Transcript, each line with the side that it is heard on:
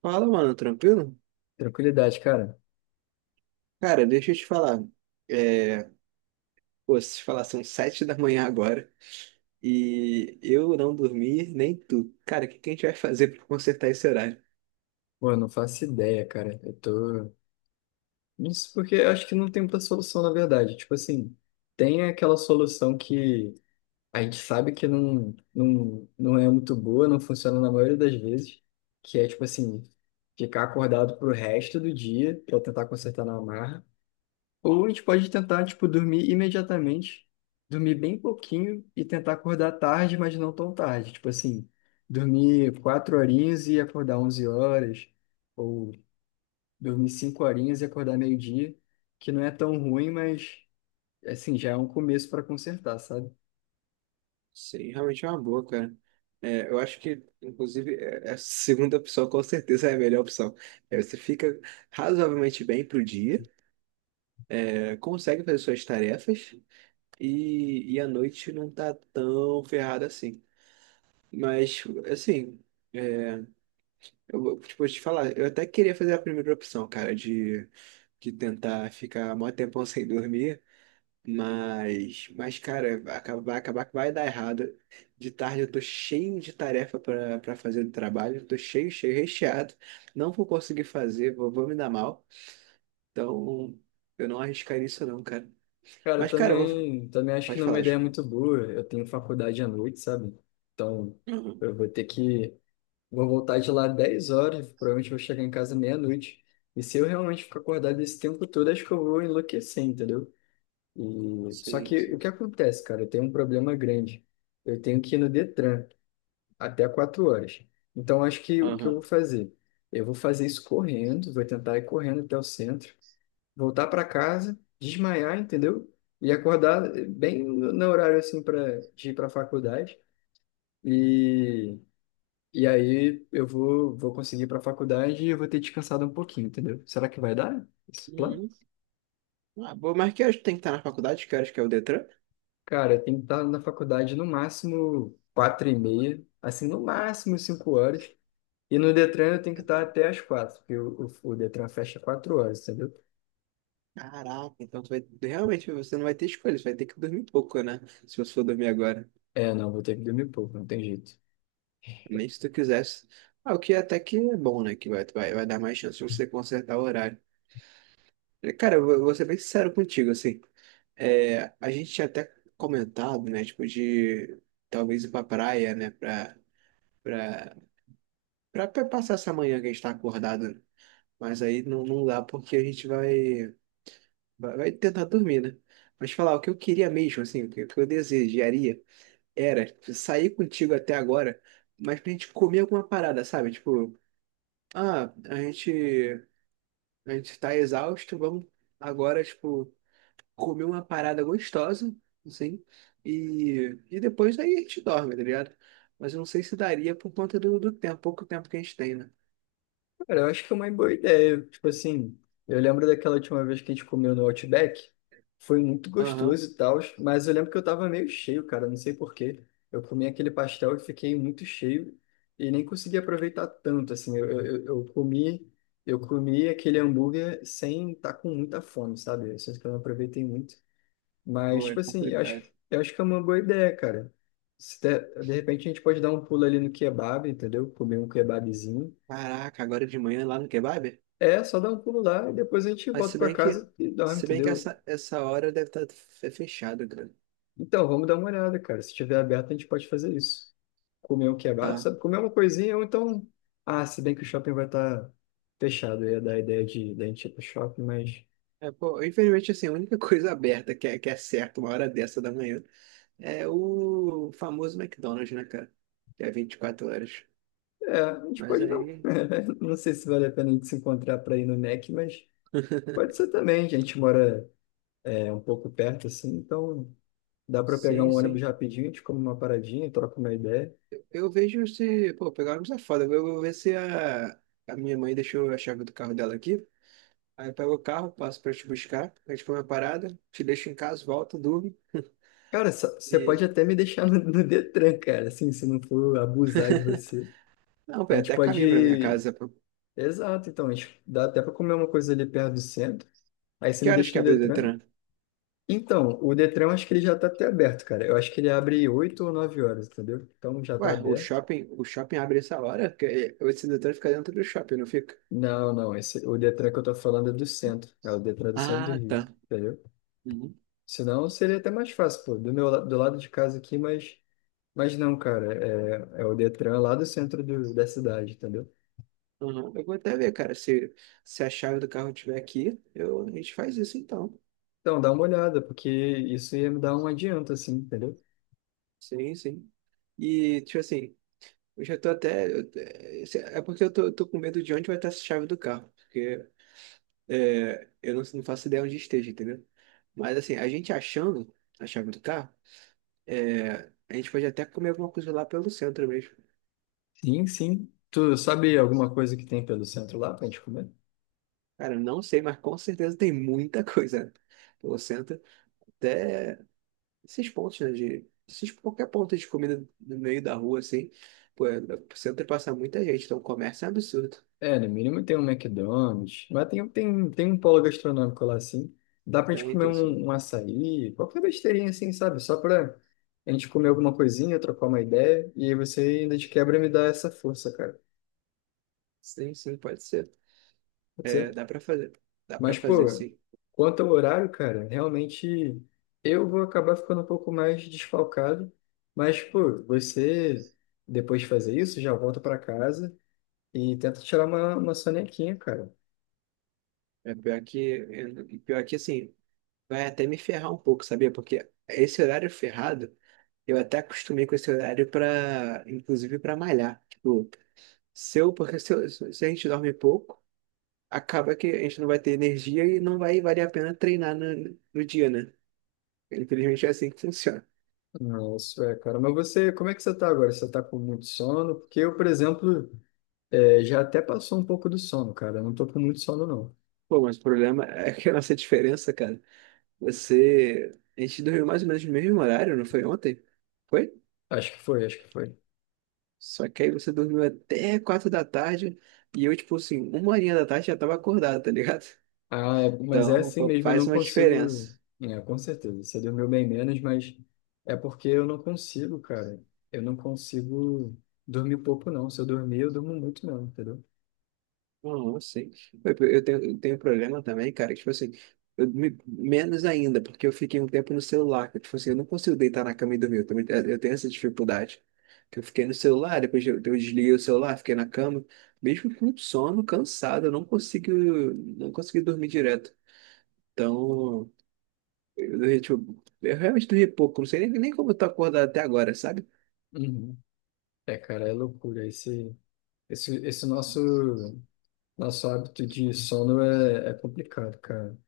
right: Fala, mano, tranquilo?
left: Tranquilidade, cara.
right: Cara, deixa eu te falar. É, pô, se te falar, são 7 da manhã agora e eu não dormi, nem tu. Cara, o que que a gente vai fazer pra consertar esse horário?
left: Pô, eu não faço ideia, cara. Eu tô. Isso porque eu acho que não tem muita solução, na verdade. Tipo assim, tem aquela solução que a gente sabe que não é muito boa, não funciona na maioria das vezes, que é, tipo assim, ficar acordado pro resto do dia pra tentar consertar na marra. Ou a gente pode tentar, tipo, dormir imediatamente, dormir bem pouquinho e tentar acordar tarde, mas não tão tarde. Tipo assim, dormir 4 horinhas e acordar 11 horas, ou dormir 5 horinhas e acordar meio-dia, que não é tão ruim, mas, assim, já é um começo para consertar, sabe?
right: Sim, realmente é uma boa, cara. É, eu acho que, inclusive, é a segunda opção com certeza é a melhor opção. É, você fica razoavelmente bem pro dia, é, consegue fazer suas tarefas e a noite não tá tão ferrada assim. Mas, assim. é, tipo, vou te falar, eu até queria fazer a primeira opção, cara, de tentar ficar mó tempão sem dormir, mas cara, vai acabar que vai dar errado. De tarde eu tô cheio de tarefa pra fazer do trabalho, tô cheio, cheio, recheado, não vou conseguir fazer, vou me dar mal, então eu não arriscaria isso não, cara.
left: Cara, eu
right: Mas, cara, eu vou...
left: também, também acho que
right: Pode
left: não é uma
right: falar,
left: ideia
right: acho.
left: muito boa. Eu tenho faculdade à noite, sabe? Então,
right: Uhum.
left: eu vou ter que vou voltar de lá 10 horas, provavelmente vou chegar em casa meia-noite. E se eu realmente ficar acordado esse tempo todo, acho que eu vou enlouquecer, entendeu? E só
right: Sim,
left: que o
right: sim,
left: que
right: sim.
left: acontece, cara? Eu tenho um problema grande. Eu tenho que ir no Detran até 4 horas. Então, acho que o que eu vou
right: Aham.
left: fazer? Eu vou fazer isso correndo, vou tentar ir correndo até o centro, voltar para casa, desmaiar, entendeu? E acordar bem no horário assim para de ir para a faculdade. e e aí eu vou conseguir ir para a faculdade e eu vou ter descansado um pouquinho, entendeu? Será que vai dar esse plano?
right: Uhum. Ah, bom, mas que horas tu tem que estar na faculdade, que horas que é o Detran?
left: Cara, tem que estar na faculdade no máximo 4h30, assim, no máximo 5 horas. E no Detran eu tenho que estar até as quatro, porque o Detran fecha 4 horas, entendeu?
right: Caraca, então tu vai, realmente você não vai ter escolha, você vai ter que dormir pouco, né? Se você for dormir agora,
left: É, não, vou ter que dormir pouco, não tem jeito.
right: nem se tu quisesse. Ah, o que é até que é bom, né? Que vai dar mais chance de você consertar o horário. Cara, eu vou ser bem sincero contigo, assim. É, a gente tinha até comentado, né? Tipo, de talvez ir pra praia, né? Pra, pra passar essa manhã que a gente tá acordado, né? Mas aí não, não dá porque a gente vai tentar dormir, né? Mas falar o que eu queria mesmo, assim, o que eu desejaria. Era, tipo, sair contigo até agora, mas pra gente comer alguma parada, sabe? Tipo, ah, a gente, a gente tá exausto, vamos agora, tipo, comer uma parada gostosa, assim, e depois aí a gente dorme, tá ligado? Mas eu não sei se daria por conta do tempo, pouco tempo que a gente tem, né?
left: Cara, eu acho que é uma boa ideia. Tipo assim, eu lembro daquela última vez que a gente comeu no Outback. Foi muito
right: Aham,
left: gostoso e tal, mas eu lembro que eu tava meio cheio, cara, não sei por quê. Eu comi aquele pastel e fiquei muito cheio e nem consegui aproveitar tanto, assim. Comi, eu comi aquele hambúrguer sem estar tá com muita fome, sabe? Eu sinto que eu não aproveitei muito. Mas,
right: pô, é
left: tipo assim,
right: complicado.
left: eu acho que é uma boa ideia, cara. Se der- De repente a gente pode dar um pulo ali no kebab, entendeu? Comer um kebabzinho.
right: Caraca, agora de manhã lá no kebab?
left: É, só dá um pulo lá e depois a gente
right: Mas
left: volta
right: se
left: pra
right: bem que,
left: casa e dorme,
right: se bem que
left: entendeu?
right: essa hora deve estar fechada, cara.
left: Então, vamos dar uma olhada, cara. Se tiver aberto, a gente pode fazer isso. Comer um kebab,
right: Tá.
left: sabe? Comer uma coisinha ou então. Ah, se bem que o shopping vai estar fechado, eu ia dar a ideia de, da gente ir pro shopping, mas.
right: É, pô, infelizmente, assim, a única coisa aberta que é certo uma hora dessa da manhã é o famoso McDonald's, né, cara? Que é 24 horas.
left: É, a gente
right: Mas
left: pode não.
right: aí.
left: Não sei se vale a pena a gente se encontrar pra ir no Mac, mas pode ser também. A gente mora é, um pouco perto, assim, então dá pra pegar
right: Sim,
left: um
right: sim.
left: ônibus rapidinho, a gente come uma paradinha, troca uma ideia.
right: Eu vejo se. Pô, pegar ônibus é foda. Eu vou ver se a minha mãe deixou a chave do carro dela aqui. Aí eu pego o carro, passo pra te buscar. A gente come a parada, te deixo em casa, volto, durmo.
left: Cara, só- você pode
right: E.
left: até me deixar no Detran, cara, assim, se não for abusar de você.
right: Não, pô,
left: A
right: é
left: gente
right: até caminho pra minha
left: pode.
right: casa, pô.
left: Exato, então, a gente dá até pra comer uma coisa ali perto do centro. Aí você
right: Que
left: me
right: horas
left: deixa
right: que
left: no
right: abre o
left: Detran.
right: Detran?
left: Então, o Detran eu acho que ele já tá até aberto, cara. Eu acho que ele abre 8 ou 9 horas, entendeu? Então já tá
right: Ué, o
left: aberto.
right: shopping, o shopping abre essa hora? O sedutor fica dentro do shopping, não fica?
left: Não, não, esse, o Detran que eu tô falando é do centro. É o Detran do centro do
right: Ah,
left: Rio,
right: tá.
left: entendeu?
right: Uhum.
left: Senão seria até mais fácil, pô, do lado de casa aqui, mas. Mas não, cara, é, é o Detran lá do centro da cidade, entendeu?
right: Uhum. Eu vou até ver, cara. Se a chave do carro tiver aqui, a gente faz isso então.
left: Então, dá uma olhada, porque isso ia me dar um adianto, assim, entendeu?
right: Sim, sim. E, tipo assim, eu já tô até. É porque eu tô com medo de onde vai estar essa chave do carro. Porque é, eu não faço ideia onde esteja, entendeu? Mas, assim, a gente achando a chave do carro, é, a gente pode até comer alguma coisa lá pelo centro mesmo.
left: Sim, sim. Tu sabe alguma coisa que tem pelo centro lá pra gente comer?
right: Cara, eu não sei, mas com certeza tem muita coisa. Pô, senta até esses pontos, né? Esses, qualquer ponto de comida no meio da rua, assim. Pô, senta e passa muita gente. Então, o comércio é um absurdo.
left: É, no mínimo tem um McDonald's, mas tem um polo gastronômico lá, assim. Dá pra gente
right: Tem,
left: comer
right: tem sim.
left: um açaí, qualquer besteirinha, assim, sabe? Só pra a gente comer alguma coisinha, trocar uma ideia, e aí você ainda de quebra me dá essa força, cara.
right: Sim, sim, pode ser.
left: Pode
right: É,
left: ser?
right: dá pra fazer. Dá pra
left: Mas,
right: fazer,
left: pô,
right: sim.
left: quanto ao horário, cara, realmente eu vou acabar ficando um pouco mais desfalcado. Mas, pô, você, depois de fazer isso, já volta pra casa e tenta tirar uma sonequinha, cara.
right: É pior que, assim, vai até me ferrar um pouco, sabia? Porque esse horário ferrado, eu até acostumei com esse horário para, inclusive, para malhar. Tipo, se eu, porque se, eu- se a gente dorme pouco. Acaba que a gente não vai ter energia e não vai valer a pena treinar no dia, né? Infelizmente é assim que funciona.
left: Não, é, cara. Mas você, como é que você tá agora? Você tá com muito sono? Porque eu, por exemplo, é, já até passou um pouco do sono, cara. Eu não tô com muito sono, não.
right: Pô, mas o problema é que a nossa diferença, cara, você. A gente dormiu mais ou menos no mesmo horário, não foi ontem? Foi?
left: Acho que foi, acho que foi.
right: Só que aí você dormiu até 4 da tarde e eu, tipo assim, uma horinha da tarde já tava acordado, tá ligado?
left: Mas é
right: Então,
left: assim
right: pô,
left: mesmo, eu
right: faz
left: não
right: uma
left: consigo.
right: diferença.
left: É, com certeza, você dormiu bem menos, mas é porque eu não consigo, cara. Eu não consigo dormir pouco, não. Se eu dormir, eu durmo muito, não, entendeu?
right: Não, eu sei. Eu tenho problema também, cara. Tipo assim, eu menos ainda, porque eu fiquei um tempo no celular. Tipo assim, eu não consigo deitar na cama e dormir. Eu, também, é, eu tenho essa dificuldade. Que eu fiquei no celular, depois eu desliguei o celular, fiquei na cama. Mesmo com sono, cansado, eu não consegui dormir direto. Então, eu realmente dormi pouco. Não sei nem como eu tô acordado até agora, sabe?
left: Uhum. É, cara, é loucura. Esse, esse nosso, Nosso hábito de sono é complicado, cara.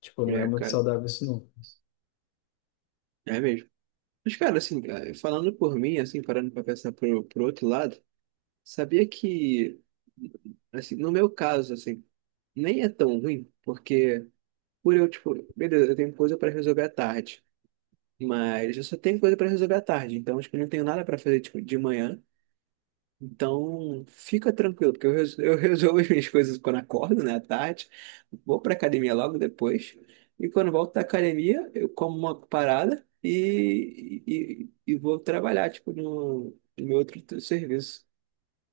left: Tipo, não é
right: É,
left: muito
right: cara,
left: saudável isso, não.
right: é mesmo. Mas, cara, assim, é, falando por mim, assim, parando pra pensar pro outro lado. Sabia que, assim, no meu caso, assim, nem é tão ruim, porque tipo, beleza, eu tenho coisa para resolver à tarde, mas eu só tenho coisa para resolver à tarde, então, tipo, eu não tenho nada para fazer, tipo, de manhã, então fica tranquilo, porque eu resolvo as minhas coisas quando acordo, né, à tarde, vou pra academia logo depois, e quando volto da academia, eu como uma parada e vou trabalhar, tipo, no meu outro serviço.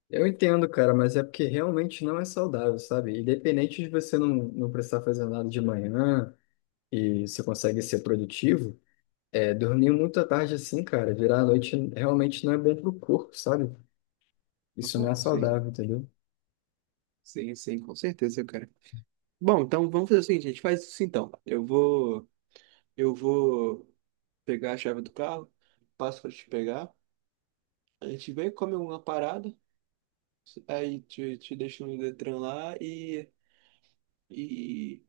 left: Eu entendo, cara, mas é porque realmente não é saudável, sabe? Independente de você não precisar fazer nada de manhã e você consegue ser produtivo. É, dormir muito à tarde assim, cara, virar a noite realmente não é bom pro corpo, sabe? Isso não é
right: Sim.
left: saudável, entendeu?
right: Sim, sim, com certeza, cara. Bom, então vamos fazer o seguinte, a gente faz isso então. Eu vou pegar a chave do carro, passo para te pegar, a gente vem, come uma parada, aí te deixo no Detran lá e,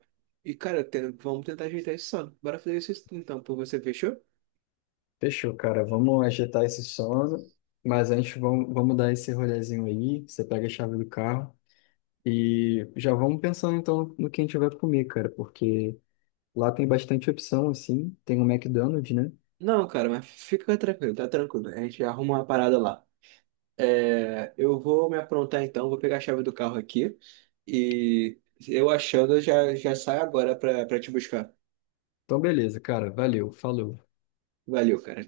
right: e cara, vamos tentar ajeitar isso só. Bora fazer isso então, por você, fechou?
left: Fechou, cara. Vamos agitar esse sono, mas antes vamos dar esse rolezinho aí. Você pega a chave do carro e já vamos pensando então no que a gente vai comer, cara, porque lá tem bastante opção, assim. Tem o McDonald's, né?
right: Não, cara, mas fica tranquilo, tá tranquilo. A gente arruma uma parada lá. É, eu vou me aprontar então, vou pegar a chave do carro aqui e eu achando, eu já saio agora para te buscar.
left: Então, beleza, cara. Valeu, falou.
right: Valeu, cara.